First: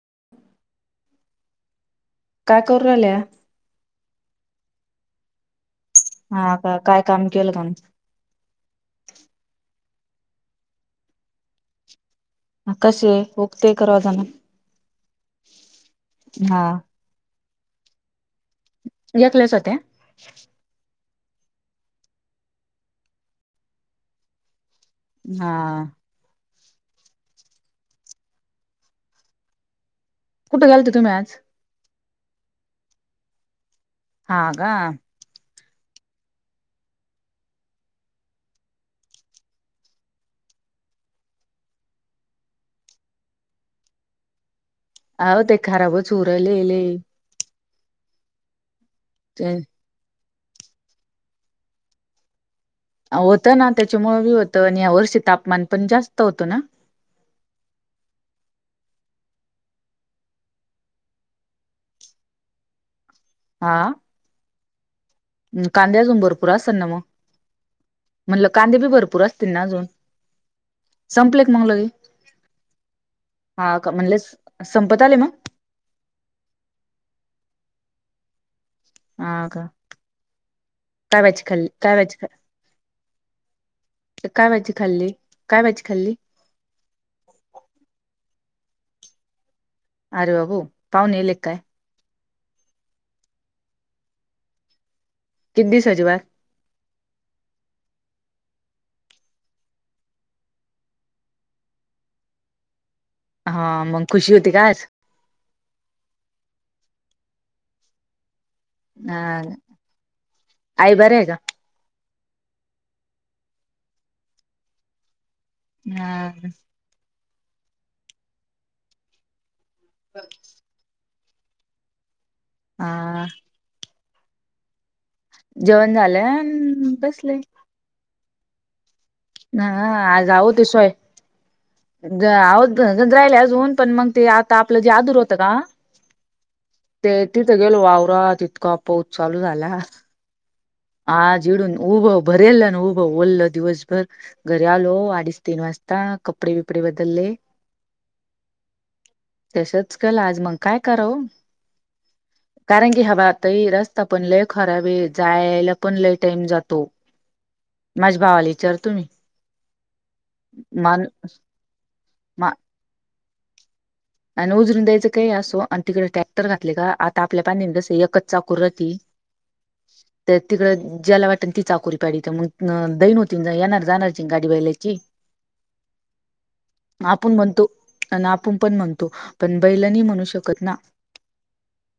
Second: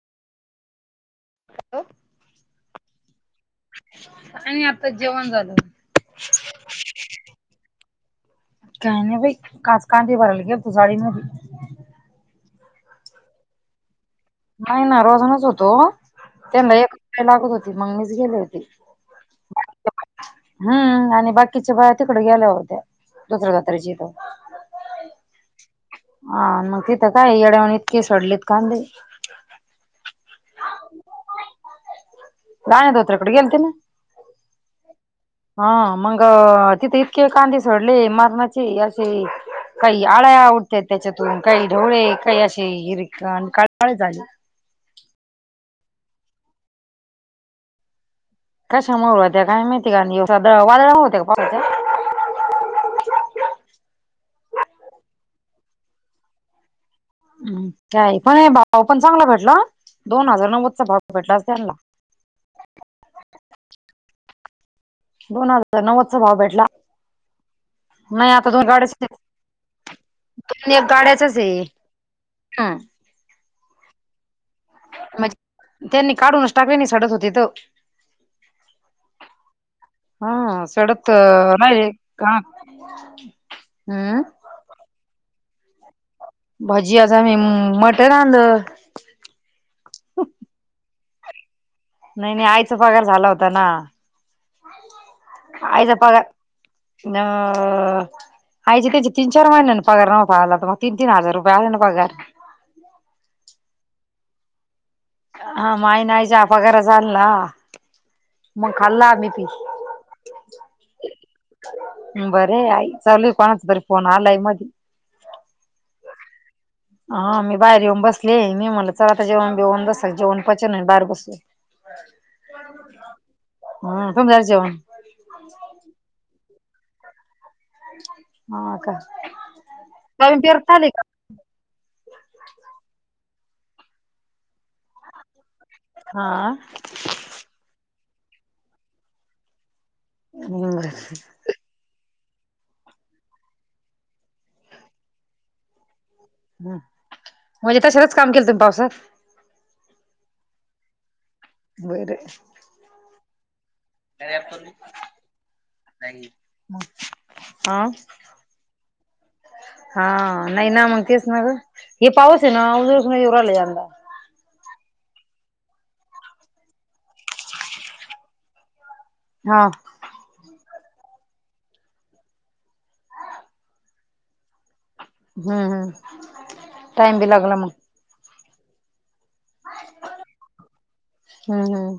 [inaudible] [unintelligible] काय करौरलया तर जेवण झालं हा का काय काम केलं काण कणे भाई कास कात भरलगे तु साडीने ह कसे आहे गते करवाजना नाही ना रोजानच होतो त्यांना एक लागत होती मग मीच गेले घेतलेच होते हम्म आणि बाकीच्या बाया तिकड गेल्या होत्या दुसऱ्या जातेचीथ हा हा मग तिथं काय येड्या म्हण इतके सोडलीत कांदे कुठे गेल तिथु मॅ आज दान दोत्र कडेलते ना ह हा मग तिथे इतके कांदीे सोडले मारणाची अशी काही आळ्या उवडत त्याच्यातून काही ढवळे काही असे हिर काळे झाले अह ते खराबच उरलेले ते [unintelligible] होतं ना त्याच्यामुळे बी होतं आणि या वर्षी तापमान पण जास्त होतं ना म् का पण हे भाऊ पण चांगला भेटलं दोन हजार नव्वदचा भाव भेटला अस त्यांना आ दोन हजार नव्वदचा भाव भेटला असतात ना मग नाही म्हणलं आता दोन कांदे बी गाड्या भरपूर असतील ना अजून द एक गाड्याच्याच संपले का आहे मग लगे हा हा का म्हणले म्हणजे त्यांनी काढूनच टाकले नाही सडत होतेत हो का हा सडत [inaudible] काय वाजी खाल्ली राहिले काय का हम्म वाजी खाल्ली भाजी आ मी मटर आणंद अरे बाबू पावणे ले काय नाही नाही आईचा पगार झाला होता ना किती आईचा दिवसाची बा पगार [inaudible] आईचे त्याचे तीन चार महिन्याने पगार नव्हता आला तर म तीन तीन हजार रुपये आले ना पगार हा मग खुशी होती काय आज हा माय नाईचा पगैर चाल ना मग खाल्ला आम्ही अ आई बरे आहे का पिन बरे आई चालू आहे कोणाच बरी फोन आलाय मध्ये हा हा मी बाहेर येऊन बसली मी म्हलं चला आता जेव्हा बेऊन बस जेवण पचन बाहेर बसू ह हा कमदार जेवण जेवण झालं बसले ह का नवीन पेरता आले का [inaudible] राहिले अजून पण मग ते आता आपलं जे आदूर होतं का हा ते तिथं गेल वावरा तितका पाऊस चालू झाला हा जिडूून उऊब बरल नव ब ल दिवस भर घर आलो आडस्तनत. आता कपडे बिपडे बदलले म्हणजे तशालाच काम केलं तुम्ही पावसात तसच कल आज मग काय करो, वरे, रस्ता पण लय खराब आहे जायला. पण ल टाईम जातो हा माझ्या भावाला विचारतो म्. हा नाही ना मग तेच न हे पाऊस मा आहे ना उदराला यंदा, आणि उजरून द्यायचं काही असो आणि तिकडे ट्रॅक्टर घातले का आता आपल्या पाण्याने जस एकच चाकूरती. हा तर तिकड, ज्याला वाटेल ती चाकरी प्याड तर मग दैन होती येणार जाणारची गाडी वहिय हम्म हम्म टाइम बी आपण लागला म्हणतो मग आणि आपण पण म्हणतो. पण बैलनी म्हणू शकत ना हम्म हम्म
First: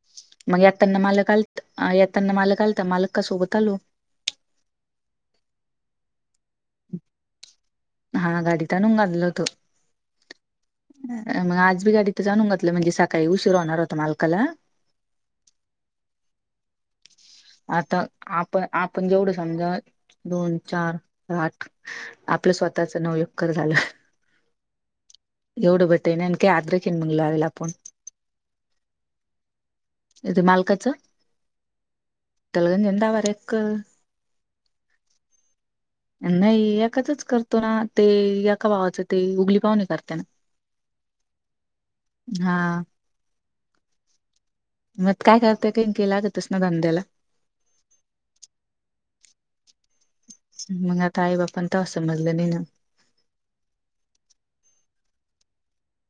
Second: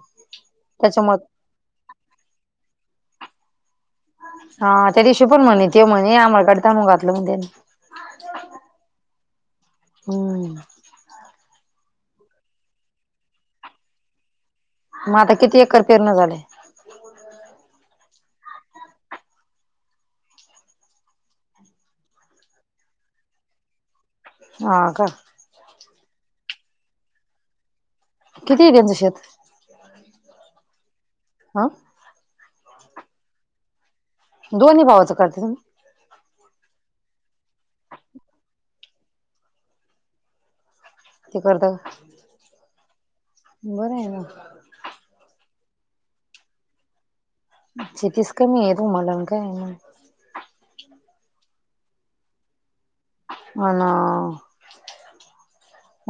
मग आताना त्याच्यामुळे मालकलत येताना मालक आलता मालक कासोबत आलो. हा त्या दिवशी पण म्हणे त म्हणे आंम्हाकडता म घातलं म्हण त्यानी हा गाडीत आणून घालल होत. हम्म मग आज मी गाडीत जाणून घातलं म्हणजे सकाळी उशीर होणार होता मालकाला मग आता किती एकर पेरण झाले आता आपण आपण जेवढं समजा दोन चार आठ आपलं स्वतःच नवयुक्कर झालं. हा का, एवढं भटे आण काही आद्रेिन म्ह लावेला आपण किती आहेच शेत हा. तेलगज एंदा वक दोन्ही भावाचं करते तुम्ही. नाही एकाचच करतो ना ते एका भावाचं ते उघली पाहणे करतेना ते करत का बरं आहे ना. मग काय करते का लागतस ना धंद्याला चछतीस का मी येेतू मलम काय पण त समजलं नाही ना होणा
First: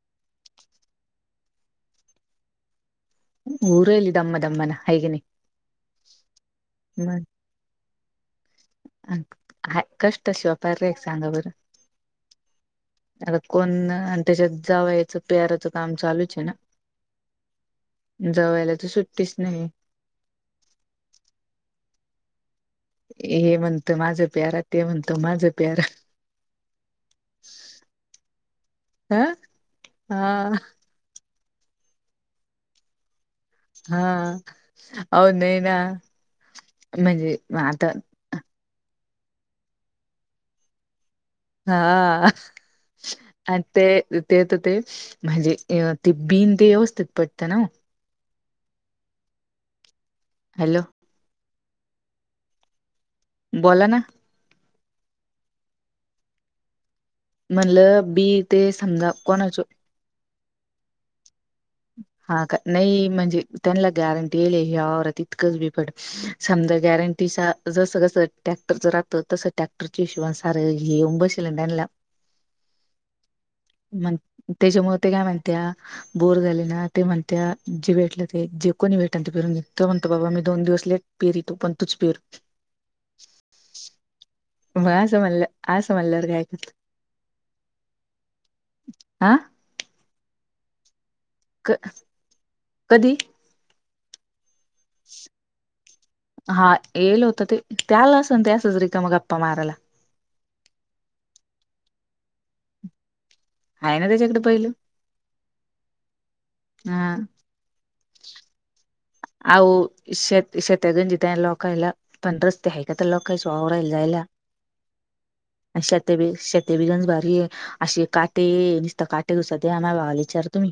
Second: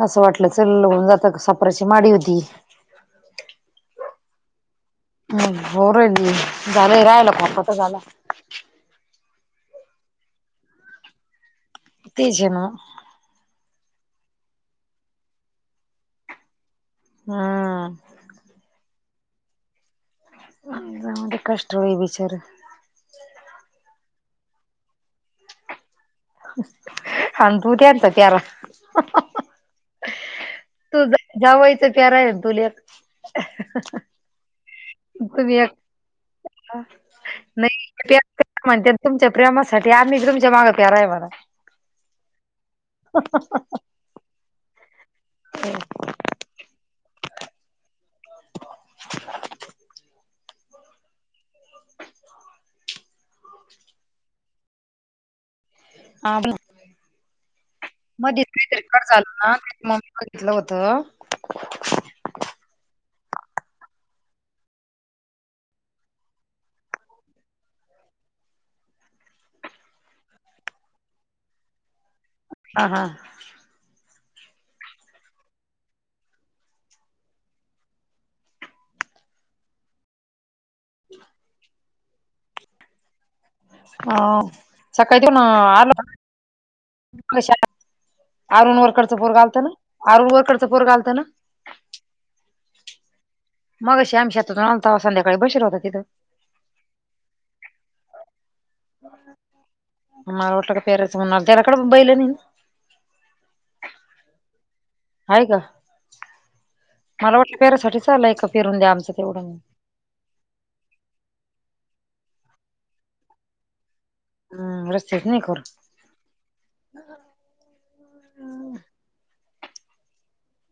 असं वाटलं चल होन जात सापराची माडी होती. ऊरल दम दमन होर झालं मग राहिला पापा तर झाला हा कष्ट शिवापार रे एक सांगा बरं तेजे ना आता कोण आणि त्याच्यात जाव याचं प्याराचं काम चालूच आहे ना हा. जेवयला तर सुट्टीच नाही. ते कष्ट बीचार हे म्हणत माझ प्यारा ते म्हणत माझं प्यारा ह तू त्यान त तरा. हा हा. जावायचं प्यारा आहे लेत. हा हो न तुम्ही एक ना म्हणजे नाही आता प्यार म्हणते तुमच्या प्रेमासाठी आम्ही तुम माग प्यारा आहे मला हा. आणि ते ते तर ते म्हणजे ते बिन ते व्यवस्थित पटत ना. हॅलो. बोला ना हा म्हणलं बी ते मगसिकड समजा झाल ना कोणाच म कथलं होत हा का नाही म्हणजे त्यांना गॅरंटील हवरात इतकंच बिपड समजा गॅरंटी जस कस ट्रॅक्टरच राहत तस ट्रॅक्टरच्या हिशब सार घऊन बशल त्यांला ह हा ण त्याच्यामुळे ते काय म्हणते बोर झाले ते म्हणत्या जे भेटलं ते जे कोणी भेट ते पेरून म्हणत बाबा मी दोन दिवसले पेरी तो पण तूच पेर हा मग असं सकाळीन म्हणलं आल असं म्हणल्यावर काय करत का अरुण वरकडचां पोर हा घालत ना अरुण वरकडचं पोरग आलतं ना क कधी? मग श्याम शतातून आता संध्याकाळी बसला होता तिथं. हा येल होत ते त्याला अस त्या सजरिका मग गप्पा मारायला. मा ओट का पेरेसणार तेरकड बैले नई? हाय ना त्याच्या कडं बैलं आहे का मला वाट पेरासाठी चाल एक पेरून द्या आमचं तेवढं अऊ शेत शेत्यागंजितय लोकयला पण रस्ते आहे का तर लोकांच वावराला जायला हम् रस्ते आणि शेत बी शेत बीगंज भारी अशी काटे करू नसत काटे दुस वा विचार तुम्ही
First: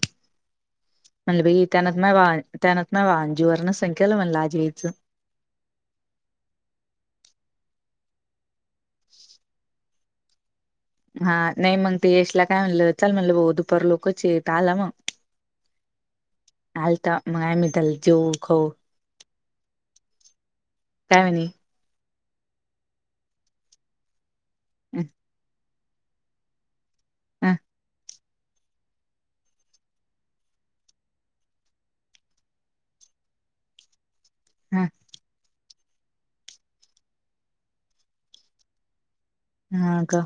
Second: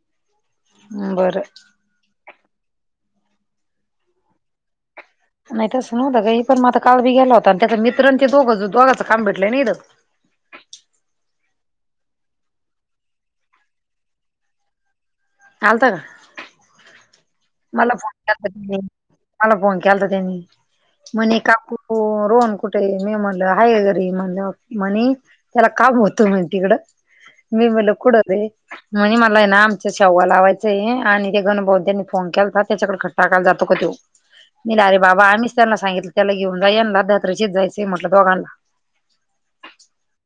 बरं म्हणले ब त्याना माय वा त्याना म वा ज वर्ण संख्याल मलजीयच नाही तसं नवतं काी पण म आता काल बी गेला होता आणि त्या मित्रांचे दोघच दोघाचं काम भेटय नाहीथं हा नाही मग ते यशला काय म्हणलं चल म्हणलं भा दुपार लोकच येत आला मग हालत का? आलता मग आम्ही त्याला मला फोन जेऊ खाऊ केनी मला फोन के त्यांनी म्हणे कापू रोन कुठे मी म्हणल हा घरी म्हणल ह म्हणे त्याला काम होत म्ह तिकड ह मेमेला कुड म्ह मला ना आमच शववा लावायचंय आणि ते गण बोध्यानी ओमक्या हुता त्याच्याकडे खट्टायला जातो काो मला अरे बाबा आम त्याना सांगितलं त्याला घेऊन जाना दात्रशीच जायचं म्हटलं दोघांना ह का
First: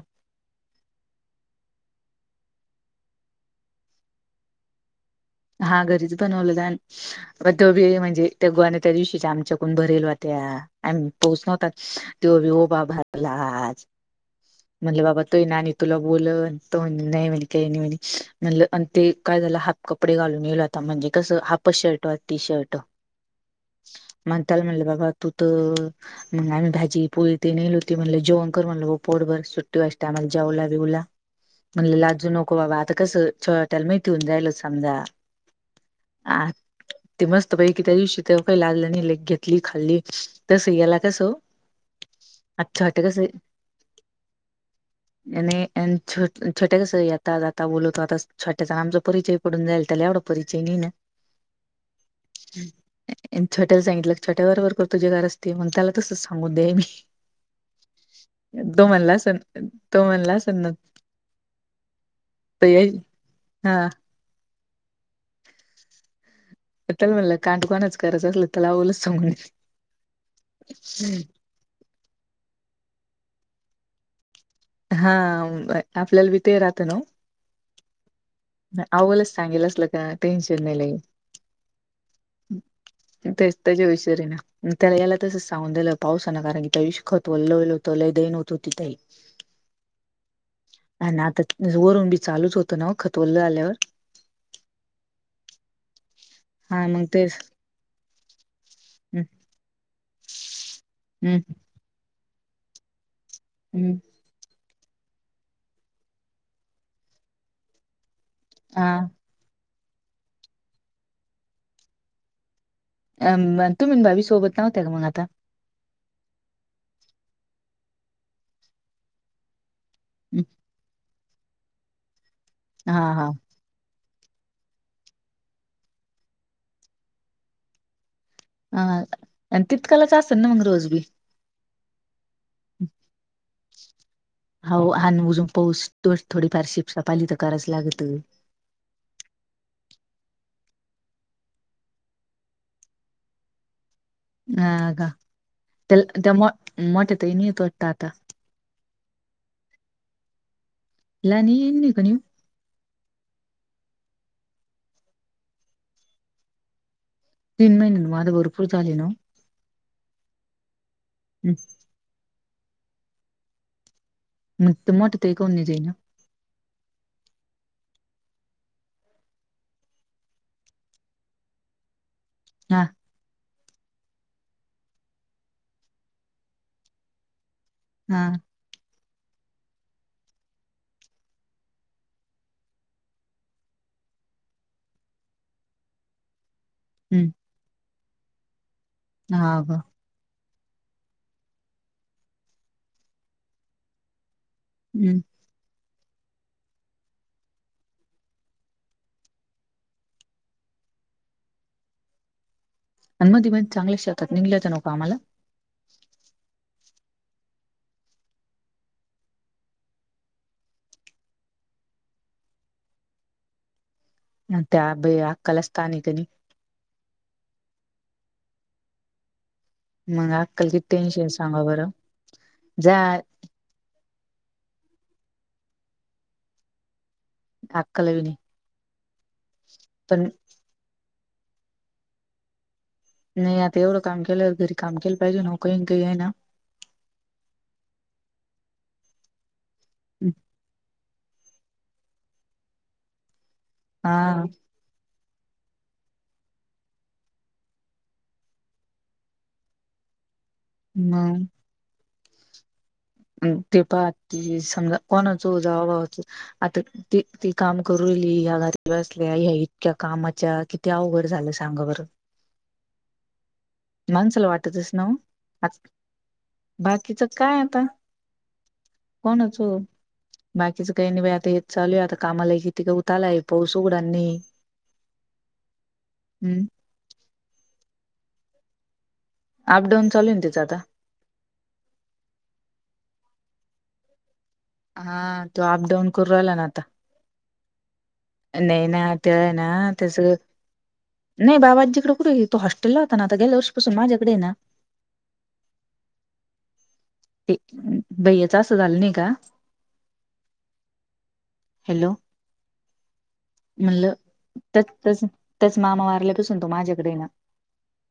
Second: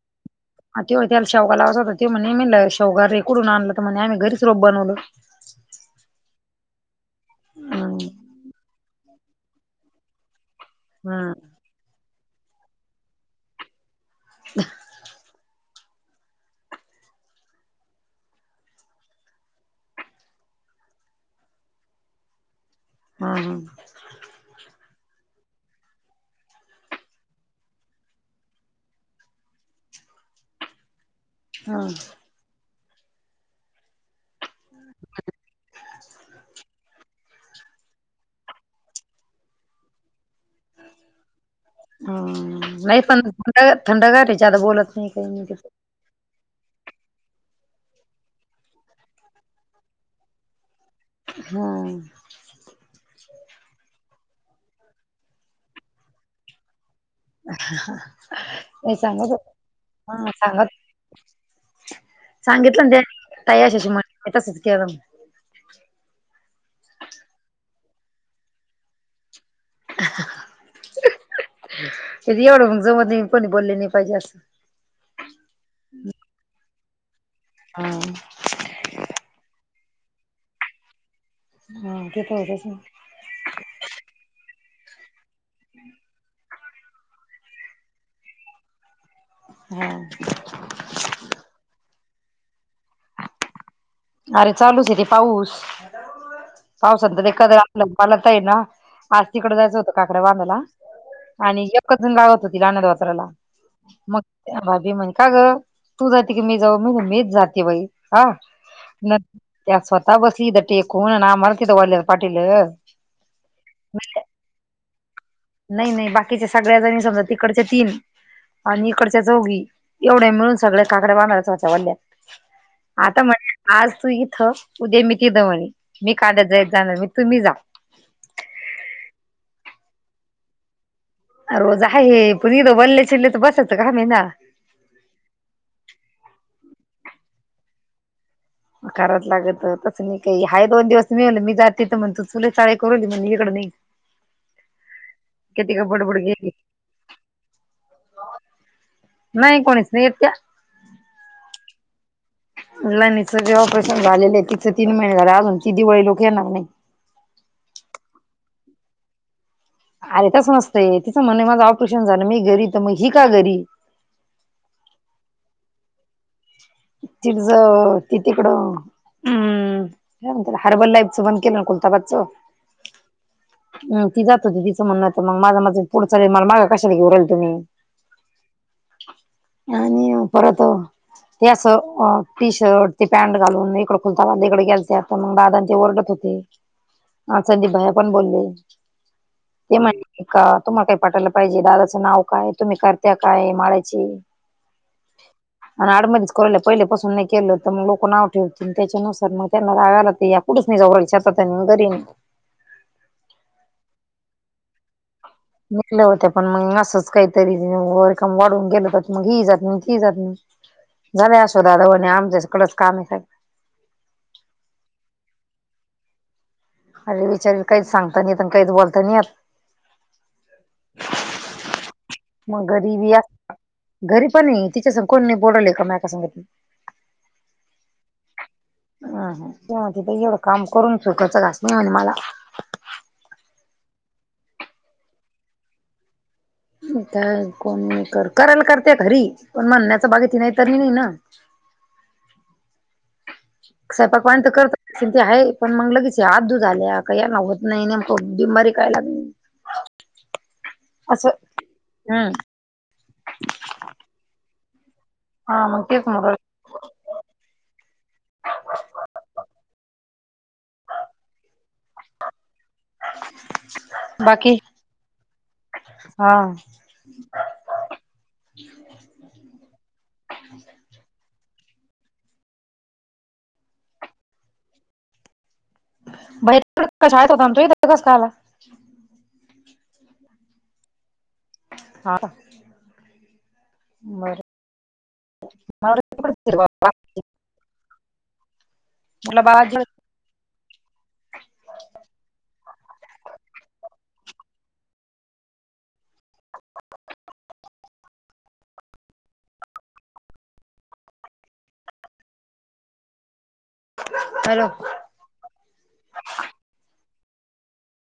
तेव्हा त्याला शवगा लावात हो तेव म्ह म म्ह शावघ रेकडून आणलं तर म्हणे आम्ही घरीच रोप बनवलं हा घरीच बनवलंत आम्ही त्योबी हम्म म्हणजे तेगवा त्या दिशी ति आमच्याकून भरेल होत्या आम हम्म पोहच नव्हतात तेव्हा विहबा भरला मणल बाबा तोय ना तुला ब नाही म्ह का नाही म्ह म्ह ते काय झालं हाफ कपडे घालून येलो आता म्हणजे कसं हाफ शर्ट ती शर्ट. हम्म म्हणताल म्हणल बाबा तू मग आम्ही भाजी पोळी ते नेल होती म्हण जेण कर म्हणल पोटभर सुट्टी व्हायच्या टाईमा हम्म [unintelligible] समजा अ ते मस्त पहि कि त्या दिवशी ते काही लागल्या आणि लेक घेतली खाल्ली तस याला कसं हो हम्म अच्छा नाही ते पण कसंआ थंडगार आहे ज्यादा बोलत नाही काही छोटे नाही कसे छोटे कसे आता आता बोलतो आता छोट्याण आमचा परिचय पडून जाईल त्याला एवढा परिचय नाही ना. हम्म छोट्याला सांगितलं छट्यावरवरर करतो जेगार असते मग त्याला तसच सांगू दे मी तो हे म्हणला सांगत असन तो हा म्हणला असन ना सांगत तर सांगितलं ना येईल त्या हा तयाशशी म्हण य [inaudible] त्याला म्हणलं काणकोणाच करायचं असल त्याला आवलंच सांगून क एवढं मग ज मध्ये मी पण बोलले नाही पाहिजे असं हा आपल्याला ब ते राहत ना हा. आवलाच सांगेलच ल का टेन्शन नाही नाही. हा ते तर होतच ना तेचतच विचरे ना त्याला याला तसच सांगून दलं पावसान कारण कि त इष्क होतो लोल होतो लय दन होतो तिथही हा ना आता वरून बी चालूच होतं ना खतोललं आल्यावर अरे चालूच येत पाऊस हा मग पावसंत तेच एखाद आलं पाला तर ना हम्म आज तिकड जायचं होतं. काकड्या वांधाला हम्म आणि एकच गावत होती अनदवात्राला हम्म. मग भाभी म्हणे का ग तू जाते की मी जाऊ मी मीच जाते बाई ह हा त्या स्वतः बसली तर टेकून आमला तिथं वाढल्या पाटील अ तुम्ी भाी सोबत नव्हते का मग आता नाही नाही बाकीच्या सगळ्याजणी समजा इकडच्या तीन आणि इकडच्या चौघी एवढ्या हम्म. मिळून सगळे काकड बांधचवच्या हा वडल्यात आता हा म्हण आज तू उद्या मी तिथ म्हणे मी काद्यात जाय जाणार मी तुम्ही जा. हा आणि तितकालाच असतल ना मग रोज बी आ जा हे हो अ उुजून पहचतो थोडी फारशी पाली तर करायचं लागत कराात लागत तस नाही काही हाय दोन दिवस मिवल मी जात तथ म्हण तू चुले शाळे करवली म्हण इकड नाही हा का किती का बडबड त्याला त्या गेली मोठेत नाहीेतो वाता आता नाही कोणीच नाही येत त्या ला नाही ये कोणी लानी सगळे ऑपरेशन झाले तिचे तीन महिने झाले अजून ती दिवाळी लोक येणार नाही तीन महिन्यां मा आता भरपूर चाले ना अरे तच नसतंय तिचं म्हण हम्म. माझं ऑपेशन झालं मी घरी तर मग ही का घरी म मोठ ते आहे कोणणी जाई ना ति ज त तिकडं हम्मला हरबल्यपस बन केला कुलता बच हा हम ती जात होती तिचं म्हण मग माझा माझ पुढं चाल मला मागा कशाला घऊ राहिल तुम्ही हा आणि परत ते असं टी शर्ट ते पॅन्ट घालून इकडं खुलता बा इकडे गेयलते आ मग दादाां ते ओरडत होते. हम्म अ सध भाया पण बोलले हा ते ग म्हहि का? तुम्हाला काही पाठयला पाहिजे दादाचं नाव काय तुम्ही करत्या काय माारायची हम्म पहिले पासून नाही केलं तर मग लोकं नाव ठेवतील त्याच्यानुसार मग त्यांना रागाला ते याुच नाही जाऊत. तांगरीन अन्मदीबा चांगल्या शेतात निघल्यायच नका आम्हाला नििकल्या होत पण मग असंच काहीतरी वर काम वाढवून गेल तर मग ही जात नाही ती जात नाही झाले असो दादा वणे आमच्या सकळंच काम आहे स अ त्या ब आ कलस्थाान कनी अरे विचारील काहीच सांगत नाही काहीच बोलत नाही आ मग अक्कल कि टेनशन सांगा बरं मग घरी जा बी घरी पणी तिच्या स कोण बोडवल का म का सांगित अकलवी नाही अ ह तेव्हा तिथं पण एवढं काम करून सुकााचं घास नाही म्हणे मला नाही आता एवढं काम केलंवर घरी काम केलं पाहिजे न का काही आहे ना काय कोणी कर,, करायला करते खरी, पण म्हणण्याच बागती नाही त नाही ना. [inaudible] स्वयपाकवाणी हा तर करतच असलऽ ते आहे, पण मग लगेच आदू झाल्या, काही या ना होत नाही मक बिमबारी काय लागलीऽ [inaudible] मग, हम्, ते पाह कि समजाऽ कोणाच,, हा मग तेच जवाभावाच,, म्हणू राहिले. आता ती काम करूली,, ह्या घरी बसल्या्या,, इतक्या कामऽ मामाच्या,, किती अवघड झालं सांग बर. माणसाला बाकी वाटतस ना,, आज हा बाकीच काय आताऽ कोणाचो,, बाकीच काही नाही. आता येत चालूय आता कामाला,, कि तििक उतलाय पाऊस उघडानीऽ बाईर कशा होता, आनी तो ईत कस काय आला. अप डाऊन चालूय ना त्याचं आता. हा बरं,, हा,, तो अप डाऊन करू राहिला ना आता. नाही ना,, ते म्हटलं आहे ना,, बाळा त्यास,, नाही बाबाजीकडें कुठेयऽ तो हॉस्टेलला होताना,, आता गेल्या वर्षी पासून माझ्याकडे ये ना. बय्याचं असं झालं नाही का? हॅलो, म्हणलं, हॅलो त्यास त्याच मामा वारल्यापसून तो माझ्याकडेय ना.